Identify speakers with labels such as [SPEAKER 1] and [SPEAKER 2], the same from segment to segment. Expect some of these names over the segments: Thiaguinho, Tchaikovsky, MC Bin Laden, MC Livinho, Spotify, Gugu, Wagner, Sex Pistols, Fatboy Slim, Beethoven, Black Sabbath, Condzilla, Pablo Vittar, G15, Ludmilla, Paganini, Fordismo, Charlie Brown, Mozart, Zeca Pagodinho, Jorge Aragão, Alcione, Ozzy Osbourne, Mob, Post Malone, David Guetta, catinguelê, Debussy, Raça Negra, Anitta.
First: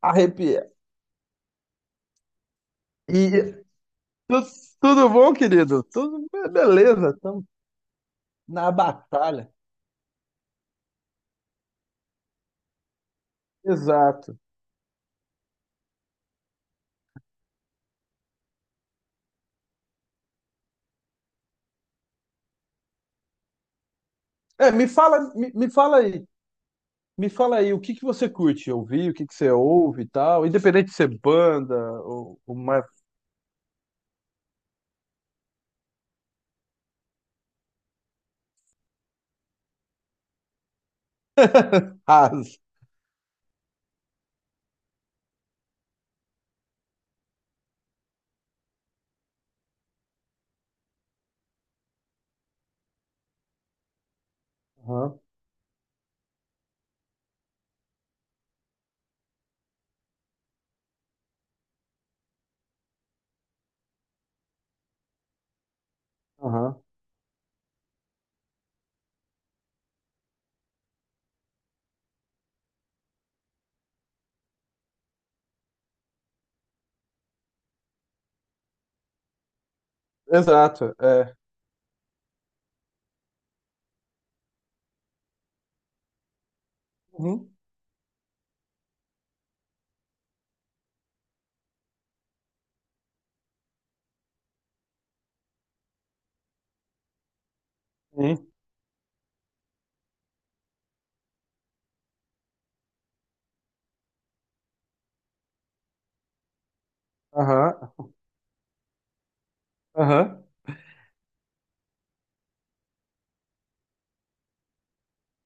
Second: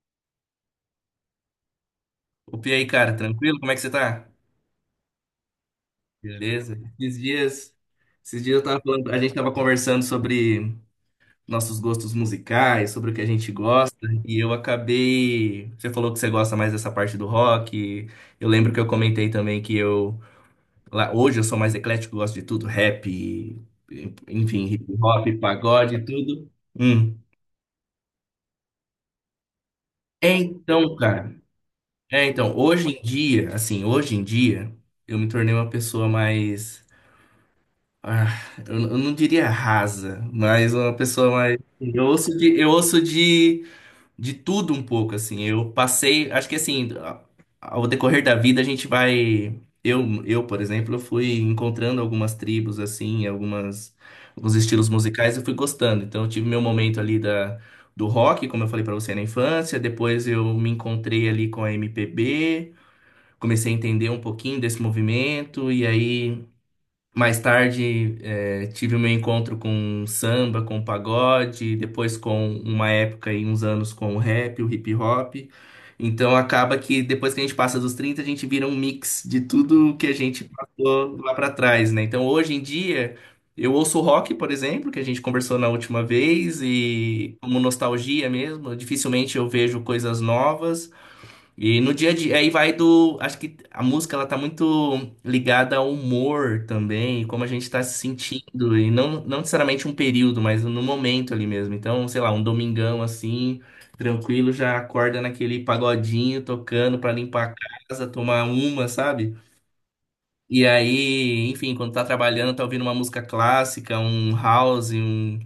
[SPEAKER 1] Arrepia.
[SPEAKER 2] Opa, e aí, cara,
[SPEAKER 1] E
[SPEAKER 2] tranquilo? Como é que você tá?
[SPEAKER 1] tu- tudo bom, querido? Tudo
[SPEAKER 2] Beleza.
[SPEAKER 1] beleza,
[SPEAKER 2] Esses
[SPEAKER 1] estamos
[SPEAKER 2] dias, esses dias eu
[SPEAKER 1] na
[SPEAKER 2] tava falando, a gente
[SPEAKER 1] batalha.
[SPEAKER 2] tava conversando sobre nossos gostos musicais, sobre o que a gente gosta, e
[SPEAKER 1] Exato.
[SPEAKER 2] eu acabei, você falou que você gosta mais dessa parte do rock. Eu lembro que eu comentei também que eu lá hoje eu sou mais eclético, gosto de tudo, rap, enfim,
[SPEAKER 1] É,
[SPEAKER 2] hip hop, pagode, tudo. Hum.
[SPEAKER 1] me fala aí, o que que você curte ouvir, o que que você ouve e
[SPEAKER 2] É,
[SPEAKER 1] tal, independente
[SPEAKER 2] então,
[SPEAKER 1] de ser
[SPEAKER 2] cara,
[SPEAKER 1] banda ou mais
[SPEAKER 2] hoje em dia, eu me tornei uma pessoa mais. Ah, eu não diria rasa, mas uma pessoa mais, assim. Eu ouço
[SPEAKER 1] raso.
[SPEAKER 2] de, eu ouço de, de tudo um pouco, assim. Eu passei. Acho que assim, ao decorrer da vida a gente vai. Eu, por exemplo, eu fui encontrando algumas tribos, assim, alguns estilos
[SPEAKER 1] Aham,
[SPEAKER 2] musicais e fui gostando. Então eu tive meu momento ali do rock, como eu falei pra você na infância. Depois eu me encontrei ali com a MPB, comecei a entender um pouquinho desse movimento, e aí.
[SPEAKER 1] aham.
[SPEAKER 2] Mais tarde, tive o meu encontro com samba, com pagode, depois com uma época e uns anos com o rap, o hip hop. Então acaba que depois que a gente passa dos 30 a gente vira um mix de tudo que a gente
[SPEAKER 1] Exato,
[SPEAKER 2] passou lá
[SPEAKER 1] é.
[SPEAKER 2] pra trás, né? Então hoje em dia, eu ouço rock, por exemplo, que a gente conversou na última vez, e
[SPEAKER 1] Uhum,
[SPEAKER 2] como nostalgia mesmo, dificilmente eu vejo coisas novas. E no dia a dia, aí vai do. Acho que a música ela tá muito ligada ao humor também, como a gente tá se
[SPEAKER 1] sim.
[SPEAKER 2] sentindo, e não, não necessariamente um período, mas no momento ali mesmo. Então, sei lá, um domingão assim, tranquilo, já acorda naquele pagodinho tocando pra limpar a
[SPEAKER 1] Aham,
[SPEAKER 2] casa, tomar uma, sabe?
[SPEAKER 1] aham,
[SPEAKER 2] E aí, enfim, quando tá trabalhando, tá ouvindo uma música clássica, um house, um.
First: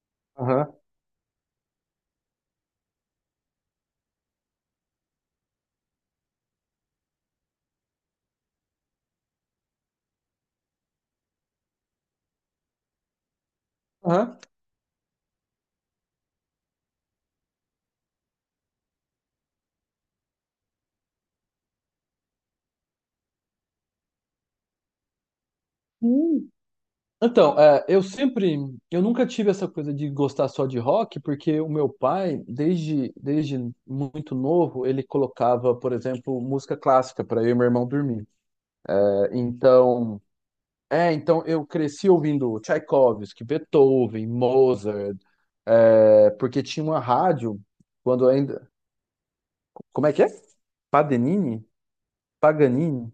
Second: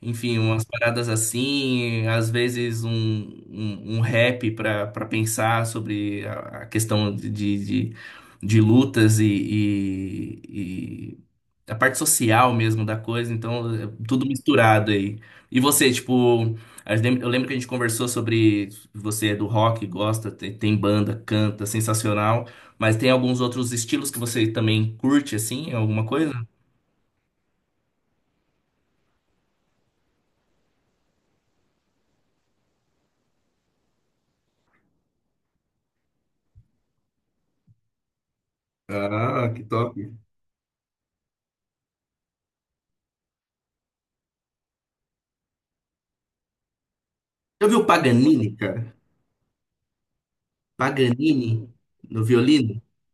[SPEAKER 2] Enfim, umas
[SPEAKER 1] aham,
[SPEAKER 2] paradas assim, às vezes um rap para pensar sobre a questão de de lutas e a parte social mesmo da coisa, então é tudo
[SPEAKER 1] aham.
[SPEAKER 2] misturado aí. E você, tipo, eu lembro que a gente conversou sobre você é do rock, gosta, tem banda, canta, sensacional, mas tem alguns outros estilos que você também curte, assim, alguma coisa?
[SPEAKER 1] Sim. Então, é, eu nunca tive essa coisa de gostar só de rock, porque o meu pai, desde muito novo, ele colocava, por exemplo, música clássica para eu e meu irmão dormir. É.
[SPEAKER 2] Ah, que top.
[SPEAKER 1] Então eu cresci ouvindo Tchaikovsky, Beethoven, Mozart, porque tinha uma rádio
[SPEAKER 2] Já viu o
[SPEAKER 1] quando
[SPEAKER 2] Paganini,
[SPEAKER 1] ainda,
[SPEAKER 2] cara?
[SPEAKER 1] como é que é?
[SPEAKER 2] Paganini
[SPEAKER 1] Paganini?
[SPEAKER 2] no violino?
[SPEAKER 1] Paganini?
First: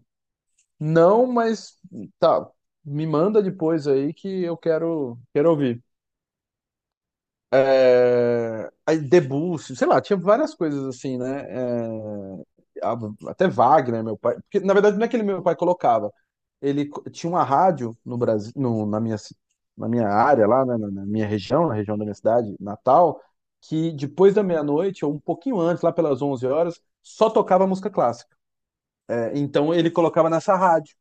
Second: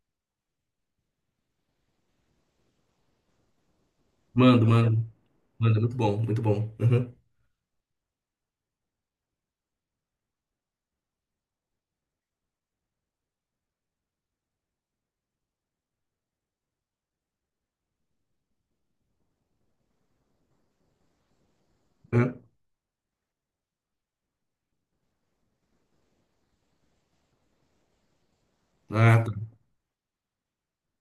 [SPEAKER 1] Não, mas tá, me manda depois aí que eu
[SPEAKER 2] Mando, mando,
[SPEAKER 1] quero
[SPEAKER 2] mando.
[SPEAKER 1] ouvir.
[SPEAKER 2] Muito bom, muito bom. Uhum,
[SPEAKER 1] é, Debussy, sei lá, tinha várias coisas assim, né? É, a- até Wagner, meu pai. Porque, na verdade, não é que ele, meu pai colocava. Ele tinha uma rádio no Brasil, na minha área lá, né, na minha região, na região da minha
[SPEAKER 2] uhum.
[SPEAKER 1] cidade, Natal, que depois da meia-noite, ou um pouquinho antes, lá pelas 11 horas, só tocava música clássica.
[SPEAKER 2] Ah, tá.
[SPEAKER 1] É. Então ele colocava nessa rádio,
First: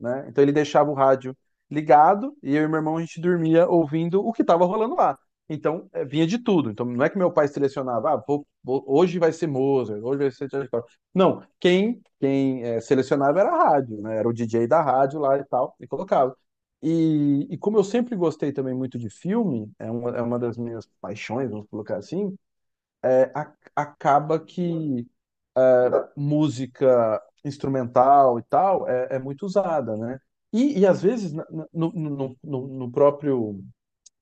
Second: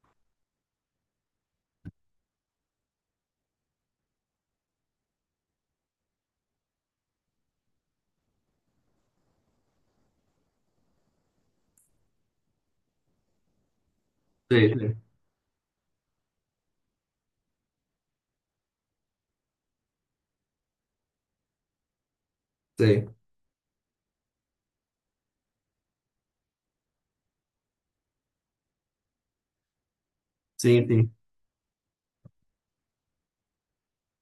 [SPEAKER 1] né? Então ele deixava o rádio ligado e eu e meu irmão a gente dormia ouvindo o que estava rolando lá. Então vinha de tudo. Então não é que meu pai selecionava, ah, hoje vai ser Mozart, hoje vai ser Charlie Brown. Não, quem selecionava era a rádio, né? Era o DJ
[SPEAKER 2] Sei,
[SPEAKER 1] da
[SPEAKER 2] sei,
[SPEAKER 1] rádio lá e tal e colocava. E como eu sempre gostei também muito de filme, é uma das minhas paixões, vamos colocar assim,
[SPEAKER 2] sei.
[SPEAKER 1] acaba que é, música instrumental e tal é muito usada, né? E
[SPEAKER 2] Sim,
[SPEAKER 1] às
[SPEAKER 2] sim.
[SPEAKER 1] vezes no próprio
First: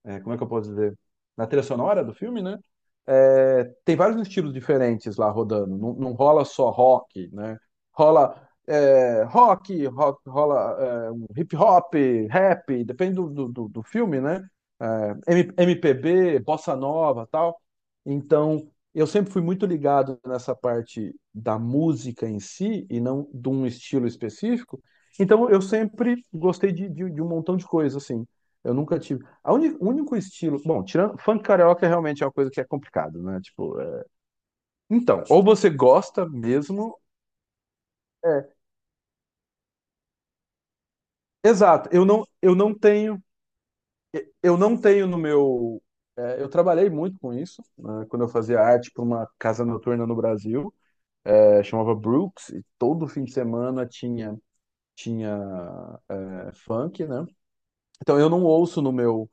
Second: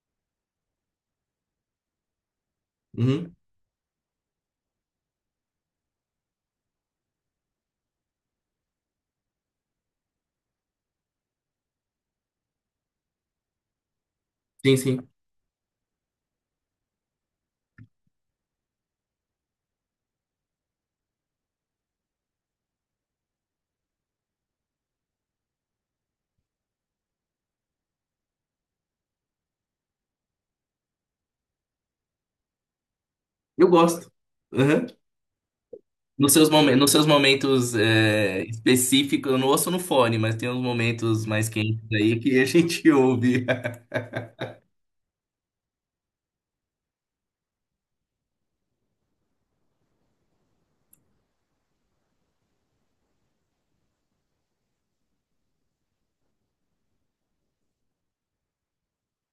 [SPEAKER 1] como é que eu posso dizer? Na trilha sonora do filme, né?
[SPEAKER 2] Uhum.
[SPEAKER 1] É, tem vários estilos diferentes lá rodando. Não, não rola só rock, né? Rola rock, um hip hop, rap, depende do filme, né?
[SPEAKER 2] Sim, sim.
[SPEAKER 1] É, MPB, bossa nova, tal. Então, eu sempre fui muito ligado nessa parte da música em si e não de um estilo específico. Então, eu sempre gostei de um montão de coisa, assim. Eu nunca tive o único estilo. Bom, tirando. Funk carioca realmente é uma coisa que é complicado, né?
[SPEAKER 2] Eu
[SPEAKER 1] Tipo, é.
[SPEAKER 2] gosto. Uhum.
[SPEAKER 1] Então, ou você gosta
[SPEAKER 2] Nos seus momentos, nos
[SPEAKER 1] mesmo.
[SPEAKER 2] seus momentos é,
[SPEAKER 1] É.
[SPEAKER 2] específicos, eu não ouço no fone, mas tem uns momentos mais quentes
[SPEAKER 1] Exato. Eu
[SPEAKER 2] aí
[SPEAKER 1] não,
[SPEAKER 2] que a
[SPEAKER 1] eu não
[SPEAKER 2] gente
[SPEAKER 1] tenho.
[SPEAKER 2] ouve.
[SPEAKER 1] Eu não tenho no meu. Eu trabalhei muito com isso, né, quando eu fazia arte para uma casa noturna no Brasil, chamava Brooks, e todo fim de semana tinha funk, né? Então eu não ouço no meu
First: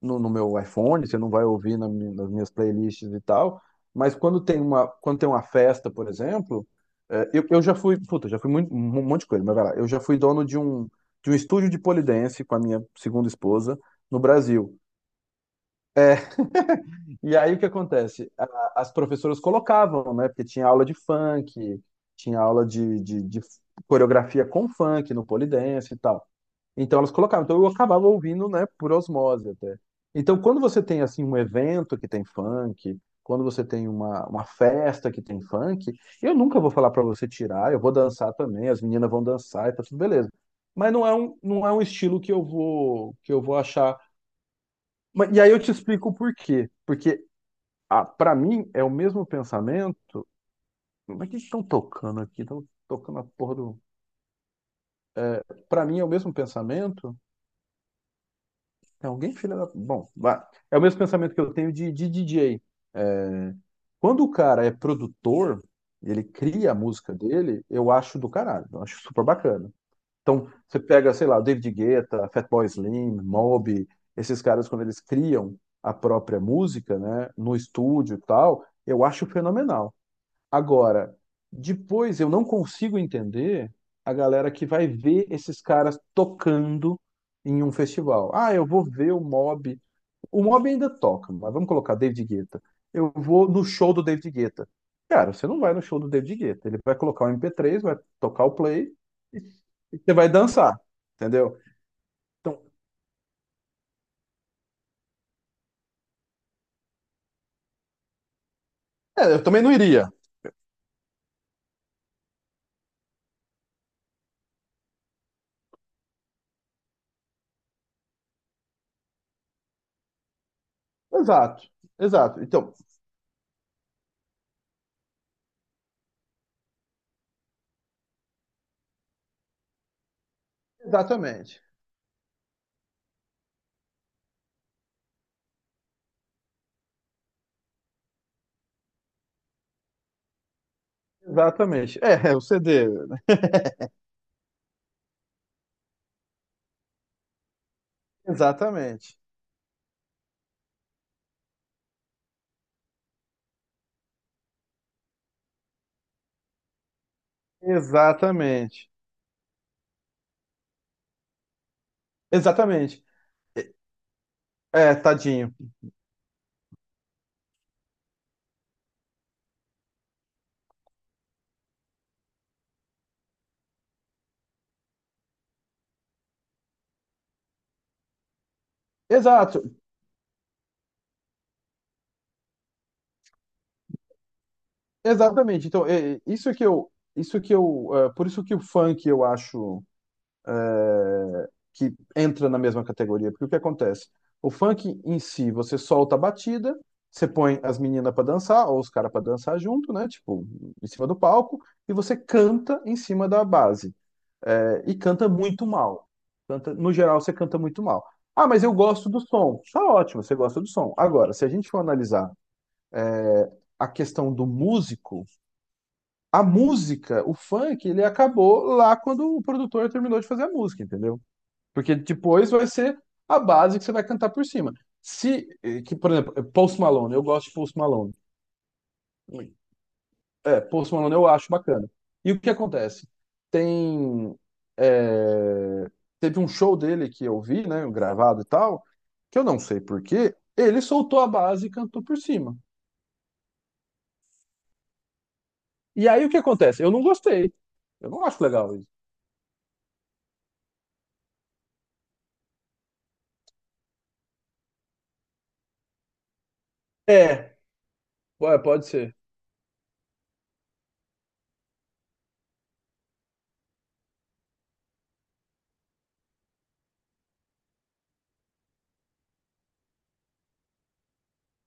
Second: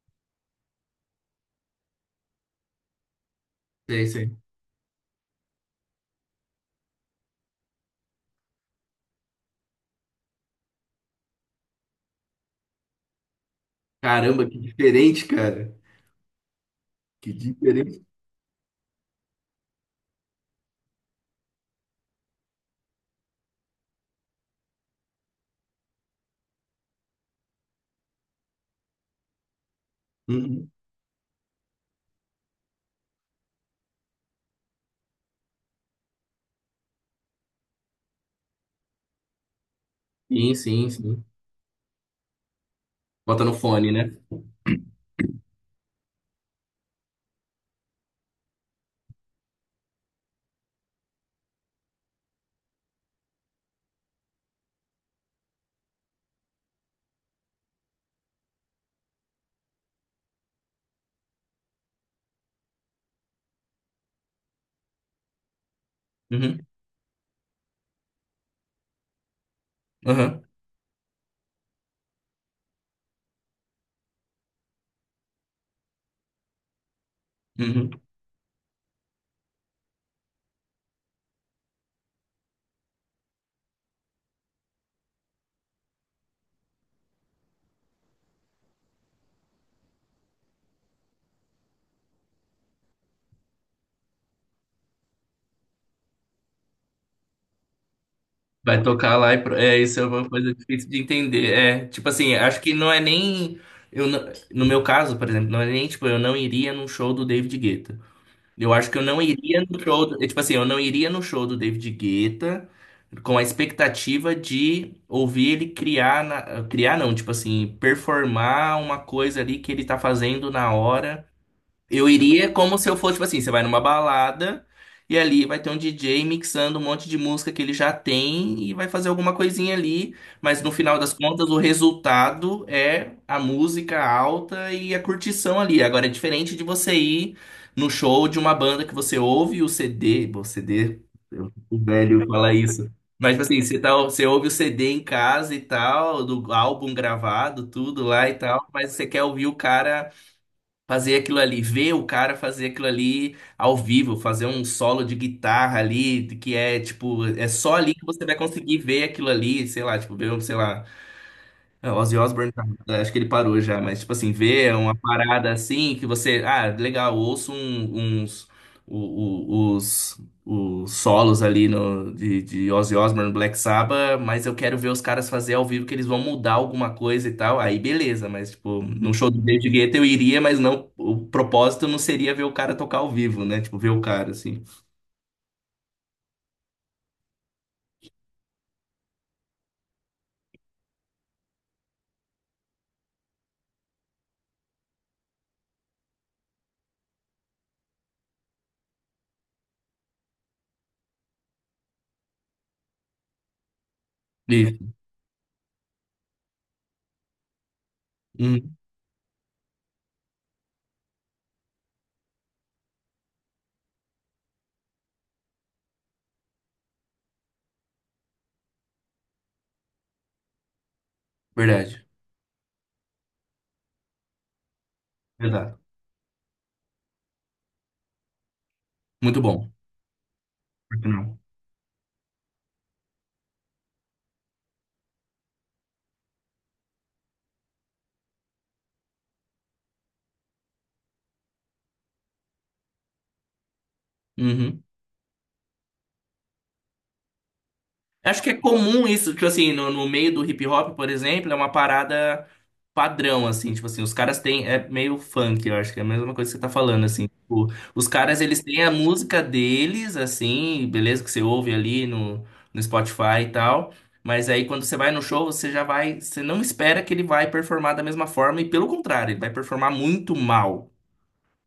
[SPEAKER 1] no meu iPhone, você não vai ouvir nas minhas playlists e tal.
[SPEAKER 2] Sei,
[SPEAKER 1] Mas
[SPEAKER 2] sei.
[SPEAKER 1] quando tem uma festa, por exemplo, eu já fui, puta, já fui muito, um monte de coisa, mas vai lá. Eu já fui dono de um estúdio de pole dance com a minha segunda esposa no
[SPEAKER 2] Caramba, que
[SPEAKER 1] Brasil.
[SPEAKER 2] diferente, cara. Que
[SPEAKER 1] E aí o que
[SPEAKER 2] diferente.
[SPEAKER 1] acontece? As professoras colocavam, né? Porque tinha aula de funk, tinha aula de coreografia com funk no pole dance e tal. Então elas colocavam. Então eu acabava ouvindo, né, por osmose até. Então quando
[SPEAKER 2] Uhum.
[SPEAKER 1] você tem assim um evento que tem funk, quando você tem uma festa que tem funk, eu nunca vou falar para você tirar, eu vou dançar também, as meninas vão dançar e tá tudo beleza.
[SPEAKER 2] Sim, sim,
[SPEAKER 1] Mas não é
[SPEAKER 2] sim.
[SPEAKER 1] um, não é um estilo que eu vou que eu
[SPEAKER 2] Bota no
[SPEAKER 1] vou
[SPEAKER 2] fone,
[SPEAKER 1] achar.
[SPEAKER 2] né?
[SPEAKER 1] Mas- E aí eu te explico o porquê. Porque, ah, para mim é o mesmo pensamento. Mas é que eles estão tocando aqui? Estão tocando a porra do. Para mim é o mesmo pensamento. É alguém filha da. Bom, vai. É o mesmo pensamento que eu tenho de DJ. É, quando o cara é produtor, ele
[SPEAKER 2] Uhum.
[SPEAKER 1] cria a música dele, eu acho do caralho, eu acho super bacana.
[SPEAKER 2] Uhum.
[SPEAKER 1] Então, você pega, sei lá, o David Guetta, Fatboy Slim, Mob, esses caras, quando eles criam a própria música, né, no
[SPEAKER 2] Uhum.
[SPEAKER 1] estúdio e tal, eu acho fenomenal. Agora, depois eu não consigo entender a galera que vai ver esses caras tocando em um festival. Ah, eu vou ver o Mob, o Mob ainda toca, mas vamos colocar David Guetta. Eu vou no show do David Guetta. Cara, você não vai no show do David Guetta. Ele vai colocar o MP3, vai tocar o
[SPEAKER 2] Vai
[SPEAKER 1] play
[SPEAKER 2] tocar lá e
[SPEAKER 1] e
[SPEAKER 2] é
[SPEAKER 1] e
[SPEAKER 2] isso é
[SPEAKER 1] você vai
[SPEAKER 2] uma coisa
[SPEAKER 1] dançar,
[SPEAKER 2] difícil de entender.
[SPEAKER 1] entendeu?
[SPEAKER 2] É, tipo assim,
[SPEAKER 1] Então,
[SPEAKER 2] acho que não é nem eu não- no meu caso, por exemplo, não é nem tipo eu não iria num show do David Guetta. Eu acho que eu não
[SPEAKER 1] é, eu também
[SPEAKER 2] iria
[SPEAKER 1] não
[SPEAKER 2] no show,
[SPEAKER 1] iria.
[SPEAKER 2] é, tipo assim, eu não iria no show do David Guetta com a expectativa de ouvir ele criar criar não, tipo assim, performar uma coisa ali que ele tá fazendo na hora.
[SPEAKER 1] Exato,
[SPEAKER 2] Eu
[SPEAKER 1] exato.
[SPEAKER 2] iria
[SPEAKER 1] Então,
[SPEAKER 2] como se eu fosse, tipo assim, você vai numa balada e ali vai ter um DJ mixando um monte de música que ele já tem e vai fazer alguma coisinha ali, mas no final das contas o
[SPEAKER 1] exatamente.
[SPEAKER 2] resultado é a música alta e a curtição ali. Agora é diferente de você ir no show de uma banda que você ouve o CD, bom, CD, o
[SPEAKER 1] Exatamente.
[SPEAKER 2] velho
[SPEAKER 1] É, é o
[SPEAKER 2] fala
[SPEAKER 1] CD,
[SPEAKER 2] isso.
[SPEAKER 1] né?
[SPEAKER 2] Mas tipo assim, você, tá, você ouve o CD em casa e tal, do álbum gravado, tudo lá e tal, mas você
[SPEAKER 1] Exatamente.
[SPEAKER 2] quer ouvir o cara fazer aquilo ali, ver o cara fazer aquilo ali ao vivo, fazer um solo de guitarra ali, que é tipo, é só ali que você vai conseguir
[SPEAKER 1] Exatamente.
[SPEAKER 2] ver aquilo ali, sei lá, tipo, ver, um, sei lá, o Ozzy Osbourne, tá,
[SPEAKER 1] Exatamente.
[SPEAKER 2] acho que ele parou já, mas, tipo assim, ver uma
[SPEAKER 1] É,
[SPEAKER 2] parada
[SPEAKER 1] tadinho.
[SPEAKER 2] assim que você. Ah, legal, ouço uns. Os solos ali no, de Ozzy Osbourne, Black Sabbath, mas eu quero ver os caras fazer ao vivo que eles vão mudar alguma coisa e tal. Aí beleza, mas, tipo, num show do
[SPEAKER 1] Exato,
[SPEAKER 2] David Guetta eu iria, mas não. O propósito não seria ver o cara tocar ao vivo, né? Tipo, ver o cara, assim.
[SPEAKER 1] exatamente. Então, é, é, por isso que o funk eu acho que entra na mesma categoria. Porque o que acontece? O funk em si, você solta a batida, você põe as meninas para dançar, ou os caras para dançar junto, né? Tipo, em cima do palco, e você canta em cima da base.
[SPEAKER 2] E,
[SPEAKER 1] É, e canta muito mal. Canta, no geral, você canta muito mal. Ah, mas eu
[SPEAKER 2] hum,
[SPEAKER 1] gosto do som. Tá ótimo, você gosta do som. Agora, se a gente for analisar, é, a questão do músico, a música, o funk, ele acabou lá quando o produtor terminou de fazer a música, entendeu? Porque
[SPEAKER 2] verdade,
[SPEAKER 1] depois vai ser a base que você vai cantar por cima. Se,
[SPEAKER 2] verdade.
[SPEAKER 1] eh, que, por exemplo, Post Malone, eu gosto de Post Malone.
[SPEAKER 2] Muito
[SPEAKER 1] Ui.
[SPEAKER 2] bom.
[SPEAKER 1] É, Post
[SPEAKER 2] Por que
[SPEAKER 1] Malone eu
[SPEAKER 2] não?
[SPEAKER 1] acho bacana. E o que acontece? Tem. eh, Teve um show dele que eu vi, né, gravado e tal, que eu não sei por quê, ele soltou a base e cantou por cima.
[SPEAKER 2] Uhum.
[SPEAKER 1] E aí o que acontece? Eu não gostei. Eu não
[SPEAKER 2] Acho
[SPEAKER 1] acho
[SPEAKER 2] que é
[SPEAKER 1] legal isso.
[SPEAKER 2] comum isso, tipo assim, no meio do hip hop, por exemplo, é uma parada padrão, assim, tipo assim, os caras têm, é meio funk, eu acho que é a mesma coisa que você tá falando, assim,
[SPEAKER 1] É,
[SPEAKER 2] tipo, os caras, eles têm
[SPEAKER 1] pode
[SPEAKER 2] a
[SPEAKER 1] ser.
[SPEAKER 2] música deles, assim, beleza, que você ouve ali no Spotify e tal, mas aí quando você vai no show, você já vai, você não espera que ele vai performar da mesma forma, e pelo contrário, ele vai performar muito mal,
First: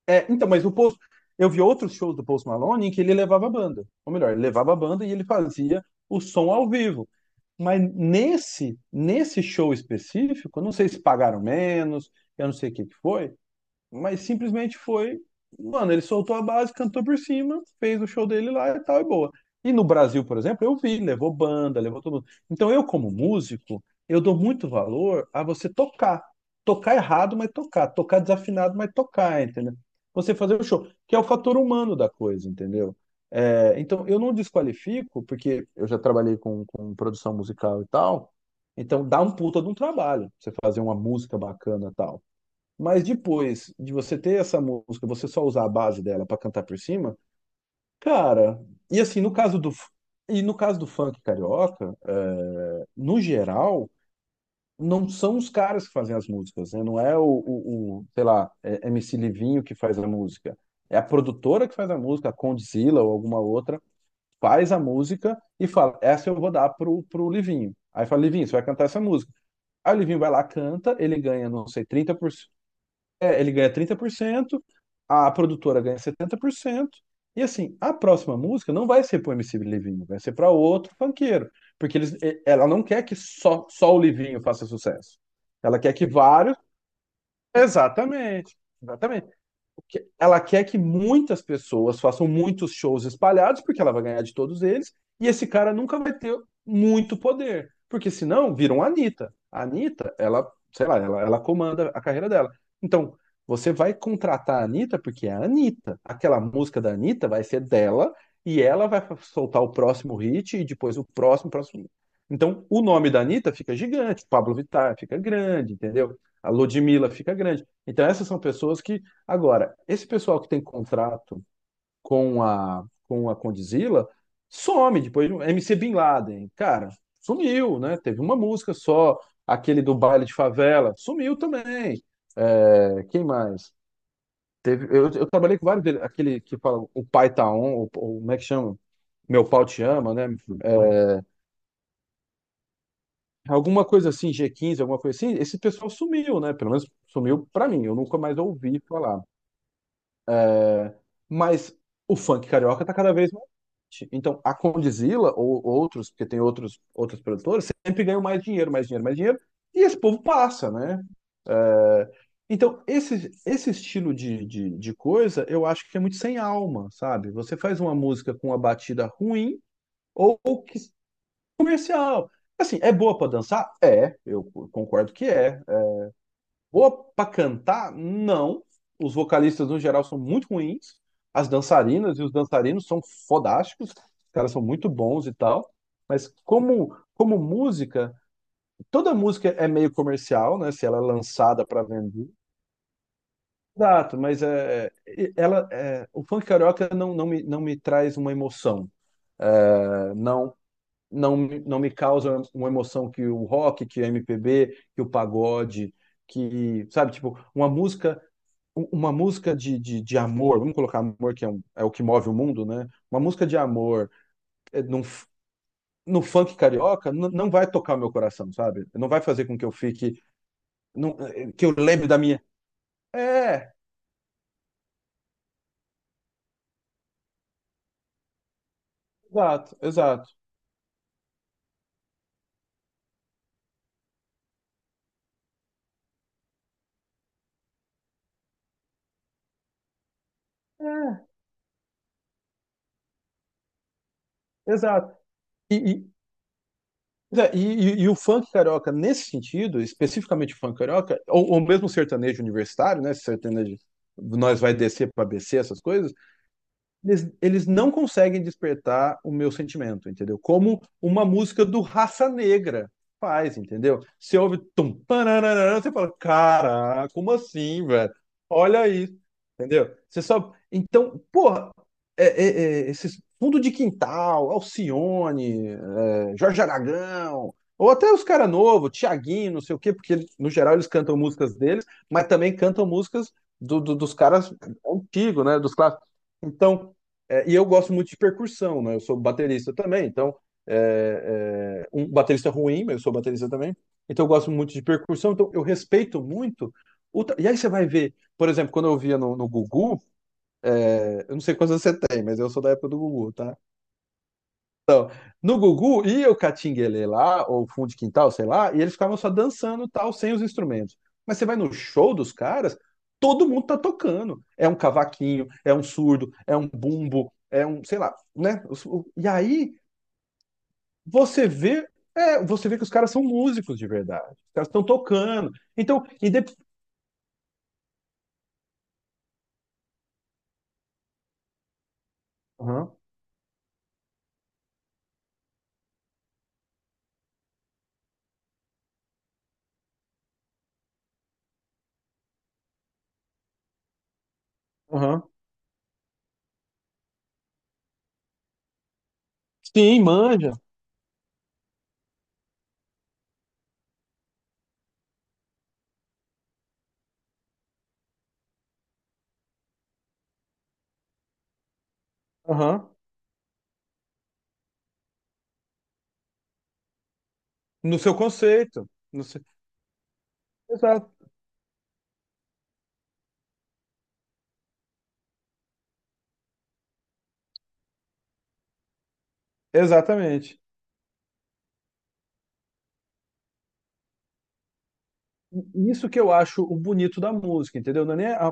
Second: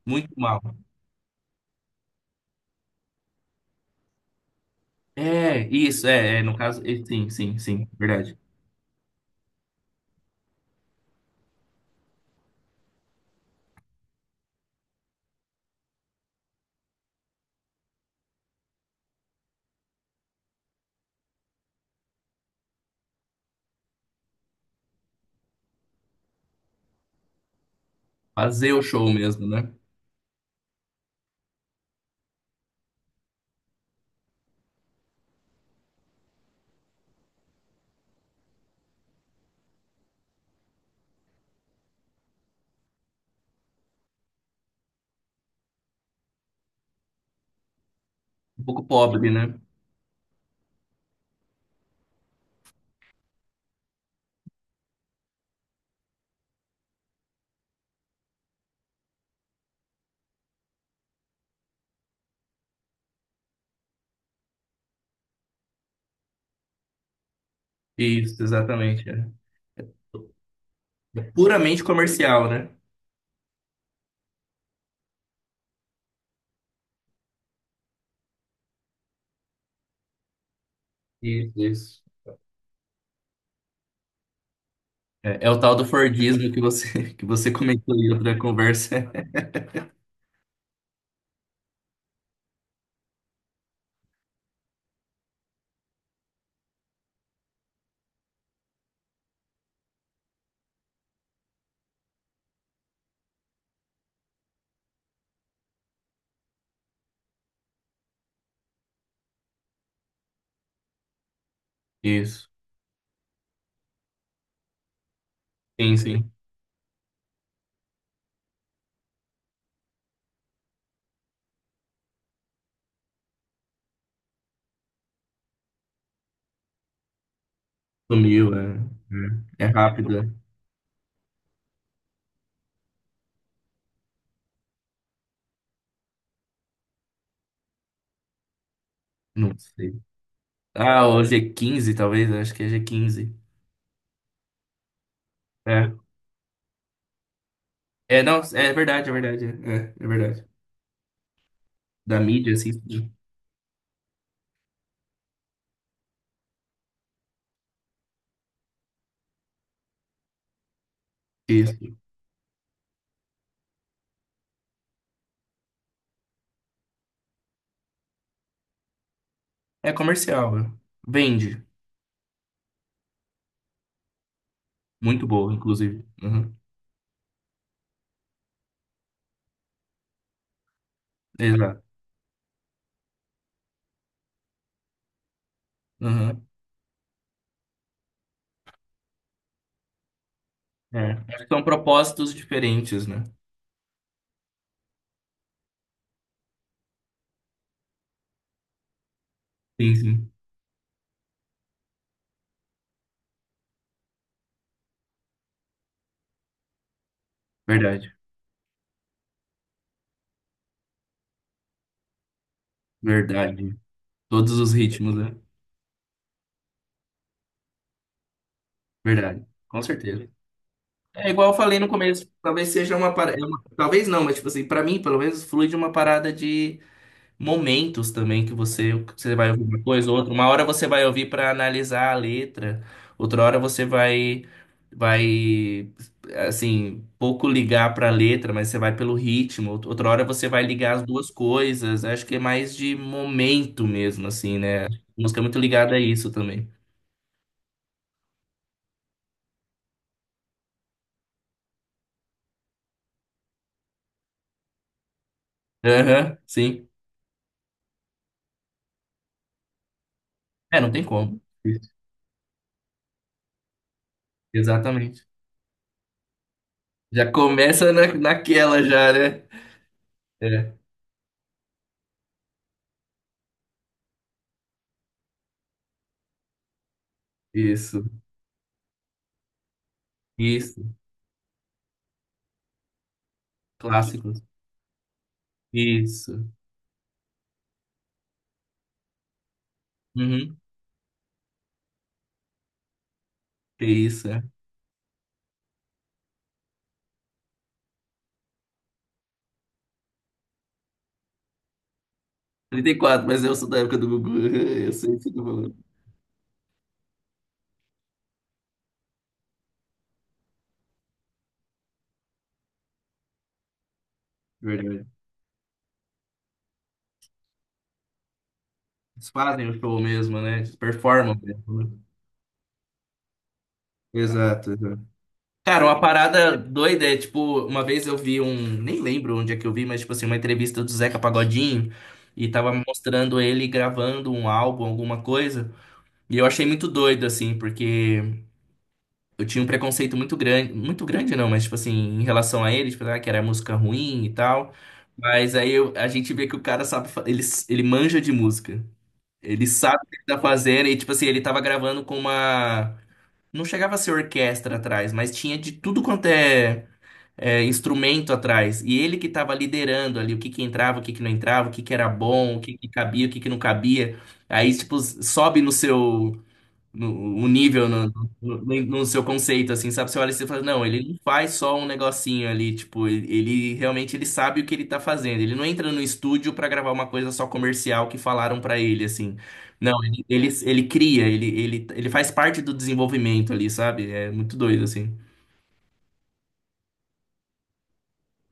[SPEAKER 2] muito
[SPEAKER 1] É, então,
[SPEAKER 2] mal.
[SPEAKER 1] mas o Post, eu vi outros shows do Post Malone em que ele levava a banda. Ou melhor, ele levava a banda e ele
[SPEAKER 2] É,
[SPEAKER 1] fazia
[SPEAKER 2] isso,
[SPEAKER 1] o
[SPEAKER 2] é, é,
[SPEAKER 1] som
[SPEAKER 2] no
[SPEAKER 1] ao
[SPEAKER 2] caso, é,
[SPEAKER 1] vivo.
[SPEAKER 2] sim, sim,
[SPEAKER 1] Mas
[SPEAKER 2] sim, verdade.
[SPEAKER 1] nesse show específico, eu não sei se pagaram menos, eu não sei o que que foi, mas simplesmente foi, mano, ele soltou a base, cantou por cima, fez o show dele lá e tal, e boa. E no Brasil, por exemplo, eu vi, levou banda, levou todo mundo. Então eu, como músico, eu dou muito valor a você tocar. Tocar errado, mas tocar. Tocar
[SPEAKER 2] Fazer
[SPEAKER 1] desafinado,
[SPEAKER 2] o
[SPEAKER 1] mas
[SPEAKER 2] show
[SPEAKER 1] tocar,
[SPEAKER 2] mesmo, né?
[SPEAKER 1] entendeu? Você fazer o show, que é o fator humano da coisa, entendeu? É, então eu não desqualifico, porque eu já trabalhei com produção musical e tal, então dá um puta de um trabalho você fazer uma música bacana e tal. Mas depois de você ter essa música, você só usar a base dela pra cantar por cima, cara.
[SPEAKER 2] Um pouco
[SPEAKER 1] E assim,
[SPEAKER 2] pobre, né?
[SPEAKER 1] no caso do funk carioca, no geral, não são os caras que fazem as músicas, né? Não é sei lá, é MC Livinho que faz a música. É a produtora que faz a música, a Condzilla ou alguma outra, faz a música e fala, essa eu vou dar pro Livinho. Aí fala,
[SPEAKER 2] Isso,
[SPEAKER 1] Livinho, você vai cantar essa
[SPEAKER 2] exatamente. É.
[SPEAKER 1] música. Aí o Livinho vai lá, canta, ele
[SPEAKER 2] É
[SPEAKER 1] ganha, não
[SPEAKER 2] puramente
[SPEAKER 1] sei, 30%,
[SPEAKER 2] comercial, né?
[SPEAKER 1] ele ganha 30%, a produtora ganha 70% e assim, a próxima música não vai ser pro MC Livinho, vai ser para outro funkeiro,
[SPEAKER 2] Isso,
[SPEAKER 1] porque
[SPEAKER 2] isso.
[SPEAKER 1] eles, ela não quer que só o Livinho faça sucesso.
[SPEAKER 2] É, é o tal
[SPEAKER 1] Ela
[SPEAKER 2] do
[SPEAKER 1] quer que
[SPEAKER 2] Fordismo
[SPEAKER 1] vários.
[SPEAKER 2] que você, que você comentou aí outra
[SPEAKER 1] Exatamente,
[SPEAKER 2] conversa.
[SPEAKER 1] exatamente ela quer que muitas pessoas façam muitos shows espalhados, porque ela vai ganhar de todos eles, e esse cara nunca vai ter muito poder, porque senão viram a Anitta. A Anitta, ela, sei lá, ela comanda a carreira dela. Então, você vai contratar a Anitta porque é a Anitta. Aquela música da Anitta vai ser dela, e ela vai soltar o próximo hit, e depois o próximo, próximo.
[SPEAKER 2] Isso.
[SPEAKER 1] Então, o nome da Anitta fica gigante, Pablo Vittar fica grande,
[SPEAKER 2] Sim,
[SPEAKER 1] entendeu?
[SPEAKER 2] sim.
[SPEAKER 1] A Ludmilla fica grande. Então, essas são pessoas que agora, esse pessoal que tem contrato com a Condzilla some depois. MC Bin Laden, cara, sumiu, né? Teve uma
[SPEAKER 2] Sumiu,
[SPEAKER 1] música
[SPEAKER 2] é,
[SPEAKER 1] só,
[SPEAKER 2] é é
[SPEAKER 1] aquele do
[SPEAKER 2] rápido,
[SPEAKER 1] baile
[SPEAKER 2] é.
[SPEAKER 1] de favela, sumiu também. É, quem mais? Teve, eu trabalhei com vários deles, aquele que fala o pai tá on, ou como é que chama? Meu
[SPEAKER 2] Não
[SPEAKER 1] pau te
[SPEAKER 2] sei.
[SPEAKER 1] ama, né?
[SPEAKER 2] Ah,
[SPEAKER 1] É,
[SPEAKER 2] o G15 talvez, acho que é G15.
[SPEAKER 1] alguma coisa assim, G15, alguma coisa assim. Esse pessoal
[SPEAKER 2] É.
[SPEAKER 1] sumiu, né? Pelo menos sumiu pra mim, eu nunca
[SPEAKER 2] É,
[SPEAKER 1] mais
[SPEAKER 2] não, é
[SPEAKER 1] ouvi
[SPEAKER 2] verdade, é
[SPEAKER 1] falar.
[SPEAKER 2] verdade. É, é é verdade.
[SPEAKER 1] Mas o
[SPEAKER 2] Da
[SPEAKER 1] funk
[SPEAKER 2] mídia, assim,
[SPEAKER 1] carioca tá
[SPEAKER 2] sim.
[SPEAKER 1] cada vez mais forte. Então, a Condizila ou outros, porque tem outros, outros produtores, sempre ganham mais dinheiro, mais dinheiro, mais dinheiro, e esse povo passa, né?
[SPEAKER 2] Isso.
[SPEAKER 1] É, então, esse estilo de coisa, eu acho que é muito sem alma, sabe? Você faz uma música com uma batida ruim
[SPEAKER 2] É
[SPEAKER 1] ou,
[SPEAKER 2] comercial, é. Vende.
[SPEAKER 1] comercial. Assim, é boa pra dançar? É, eu concordo que
[SPEAKER 2] Muito boa,
[SPEAKER 1] é.
[SPEAKER 2] inclusive. Uhum.
[SPEAKER 1] Boa pra cantar? Não. Os vocalistas, no geral, são muito ruins. As
[SPEAKER 2] Exato.
[SPEAKER 1] dançarinas e os dançarinos são fodásticos. Os caras são muito bons e tal. Mas
[SPEAKER 2] Uhum.
[SPEAKER 1] como música, toda música é meio comercial, né? Se ela é
[SPEAKER 2] É. Acho que são
[SPEAKER 1] lançada para vender.
[SPEAKER 2] propósitos diferentes, né?
[SPEAKER 1] Exato, mas o funk carioca não me traz uma emoção.
[SPEAKER 2] Sim,
[SPEAKER 1] É,
[SPEAKER 2] sim.
[SPEAKER 1] não me causa uma emoção que o rock, que o MPB, que o pagode, que, sabe, tipo, uma
[SPEAKER 2] Verdade,
[SPEAKER 1] música, uma música de amor, vamos colocar amor que é, é o que move o mundo, né? Uma música de
[SPEAKER 2] verdade.
[SPEAKER 1] amor,
[SPEAKER 2] Todos os
[SPEAKER 1] é, num,
[SPEAKER 2] ritmos,
[SPEAKER 1] f-
[SPEAKER 2] né?
[SPEAKER 1] no funk carioca não vai tocar o meu coração, sabe? Não vai fazer
[SPEAKER 2] Verdade,
[SPEAKER 1] com que eu
[SPEAKER 2] com
[SPEAKER 1] fique,
[SPEAKER 2] certeza. É igual
[SPEAKER 1] é,
[SPEAKER 2] eu
[SPEAKER 1] que eu
[SPEAKER 2] falei no
[SPEAKER 1] lembre da
[SPEAKER 2] começo,
[SPEAKER 1] minha.
[SPEAKER 2] talvez seja uma parada.
[SPEAKER 1] É,
[SPEAKER 2] Talvez não, mas tipo assim, pra mim, pelo menos, flui de uma parada de momentos também que você vai ouvir
[SPEAKER 1] exato,
[SPEAKER 2] uma coisa ou
[SPEAKER 1] exato.
[SPEAKER 2] outra. Uma hora você vai ouvir para analisar a letra, outra hora você vai assim, pouco ligar para a letra, mas você vai pelo ritmo. Outra hora você vai ligar as
[SPEAKER 1] É,
[SPEAKER 2] duas coisas. Acho que é mais de momento mesmo assim, né? A
[SPEAKER 1] exato.
[SPEAKER 2] música é muito
[SPEAKER 1] E,
[SPEAKER 2] ligada a
[SPEAKER 1] e,
[SPEAKER 2] isso também.
[SPEAKER 1] é, e, e o funk carioca, nesse sentido, especificamente o funk carioca, ou mesmo o sertanejo universitário, né? Esse sertanejo, nós vai descer para BC, essas coisas
[SPEAKER 2] Aham, sim.
[SPEAKER 1] eles não conseguem despertar o meu sentimento, entendeu?
[SPEAKER 2] É,
[SPEAKER 1] Como
[SPEAKER 2] não tem
[SPEAKER 1] uma
[SPEAKER 2] como.
[SPEAKER 1] música do
[SPEAKER 2] Isso,
[SPEAKER 1] Raça Negra faz, entendeu? Você ouve tum,
[SPEAKER 2] exatamente.
[SPEAKER 1] pananana, você fala, cara,
[SPEAKER 2] Já
[SPEAKER 1] como assim,
[SPEAKER 2] começa
[SPEAKER 1] velho?
[SPEAKER 2] naquela
[SPEAKER 1] Olha
[SPEAKER 2] já,
[SPEAKER 1] isso,
[SPEAKER 2] né?
[SPEAKER 1] entendeu? Você só.
[SPEAKER 2] É,
[SPEAKER 1] Então, porra, esses fundo de quintal, Alcione, Jorge Aragão, ou
[SPEAKER 2] isso.
[SPEAKER 1] até os cara novo, Thiaguinho, não sei o quê, porque no geral
[SPEAKER 2] Isso.
[SPEAKER 1] eles cantam músicas deles, mas também cantam músicas dos
[SPEAKER 2] Clássicos.
[SPEAKER 1] caras antigos, né? Dos clássicos.
[SPEAKER 2] Isso.
[SPEAKER 1] Então, é, e eu gosto muito de percussão, né? Eu sou baterista também, então,
[SPEAKER 2] Uhum.
[SPEAKER 1] um baterista ruim, mas eu sou baterista também.
[SPEAKER 2] Que
[SPEAKER 1] Então
[SPEAKER 2] isso,
[SPEAKER 1] eu
[SPEAKER 2] é?
[SPEAKER 1] gosto muito de percussão, então eu respeito muito. E aí você vai ver, por exemplo, quando eu via no Gugu, é, eu não sei quantos anos você tem, mas eu sou da época
[SPEAKER 2] trinta e
[SPEAKER 1] do
[SPEAKER 2] quatro
[SPEAKER 1] Gugu,
[SPEAKER 2] mas eu
[SPEAKER 1] tá?
[SPEAKER 2] sou da época do Gugu. Eu sei o que eu tô
[SPEAKER 1] No
[SPEAKER 2] falando.
[SPEAKER 1] Gugu ia o catinguelê lá, ou fundo de quintal, sei lá, e eles ficavam só dançando e tal, sem os instrumentos. Mas você vai no show dos caras, todo mundo tá tocando. É um
[SPEAKER 2] Verdade.
[SPEAKER 1] cavaquinho, é um surdo, é um bumbo, é um, sei lá, né? E
[SPEAKER 2] Eles fazem o
[SPEAKER 1] aí
[SPEAKER 2] show mesmo, né? Eles performam
[SPEAKER 1] você
[SPEAKER 2] mesmo,
[SPEAKER 1] vê,
[SPEAKER 2] né?
[SPEAKER 1] você vê que os caras são músicos de verdade. Os caras
[SPEAKER 2] Exato,
[SPEAKER 1] estão
[SPEAKER 2] exato.
[SPEAKER 1] tocando.
[SPEAKER 2] Cara, uma
[SPEAKER 1] Então, indep...
[SPEAKER 2] parada doida é, tipo, uma vez eu vi um, nem lembro onde é que eu vi, mas, tipo assim, uma entrevista do Zeca Pagodinho e tava
[SPEAKER 1] Aham,
[SPEAKER 2] mostrando ele gravando um álbum, alguma coisa, e eu achei muito doido, assim, porque eu tinha um preconceito muito grande não, mas tipo assim, em relação a ele, tipo, ah, que era música ruim e tal.
[SPEAKER 1] aham.
[SPEAKER 2] Mas aí a gente vê que o cara sabe, ele manja de música. Ele sabe
[SPEAKER 1] Sim,
[SPEAKER 2] o que ele tá
[SPEAKER 1] manja.
[SPEAKER 2] fazendo e tipo assim, ele tava gravando com uma não chegava a ser orquestra atrás, mas tinha de tudo quanto é, instrumento atrás. E ele que tava liderando ali o que que entrava, o que que não entrava, o que que era bom, o que que
[SPEAKER 1] Aham.
[SPEAKER 2] cabia, o que que não cabia. Aí tipo sobe no seu no, o nível
[SPEAKER 1] No seu conceito.
[SPEAKER 2] no seu
[SPEAKER 1] No seu...
[SPEAKER 2] conceito, assim, sabe? Você olha e você fala, não, ele
[SPEAKER 1] Exato.
[SPEAKER 2] não faz só um negocinho ali, tipo, ele realmente ele sabe o que ele tá fazendo. Ele não entra no estúdio pra gravar uma coisa só comercial que falaram pra ele, assim. Não, ele, ele,
[SPEAKER 1] Exatamente.
[SPEAKER 2] ele cria, ele faz parte do desenvolvimento ali, sabe? É muito doido, assim.
[SPEAKER 1] Isso que eu acho o bonito da música, entendeu? Não é nem a,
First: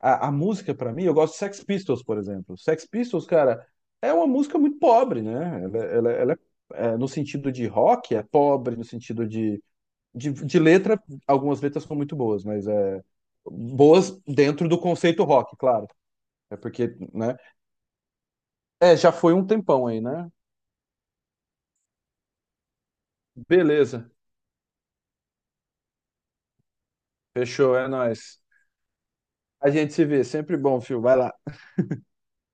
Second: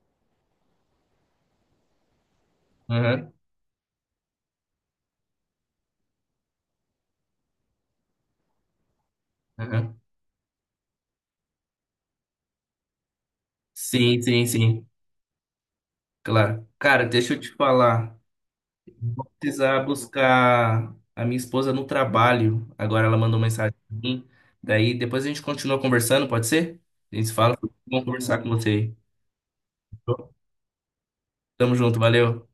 [SPEAKER 1] a música, pra mim, eu gosto de Sex Pistols, por exemplo. Sex Pistols,
[SPEAKER 2] Aham,
[SPEAKER 1] cara, é uma música muito pobre, né? Ela é, no sentido de rock, é pobre, no sentido de,
[SPEAKER 2] aham.
[SPEAKER 1] de letra, algumas letras são muito boas, mas é boas
[SPEAKER 2] Sim, sim,
[SPEAKER 1] dentro do
[SPEAKER 2] sim.
[SPEAKER 1] conceito rock, claro. É
[SPEAKER 2] Claro.
[SPEAKER 1] porque,
[SPEAKER 2] Cara, deixa
[SPEAKER 1] né?
[SPEAKER 2] eu te falar.
[SPEAKER 1] É, já
[SPEAKER 2] Vou
[SPEAKER 1] foi um
[SPEAKER 2] precisar
[SPEAKER 1] tempão aí, né?
[SPEAKER 2] buscar a minha esposa no trabalho. Agora ela mandou mensagem pra
[SPEAKER 1] Beleza,
[SPEAKER 2] mim. Daí depois a gente continua conversando, pode ser? A gente se fala, foi
[SPEAKER 1] fechou, é
[SPEAKER 2] bom conversar
[SPEAKER 1] nóis.
[SPEAKER 2] com você aí.
[SPEAKER 1] A gente se vê, sempre bom, Fio. Vai lá.
[SPEAKER 2] Tamo junto, valeu.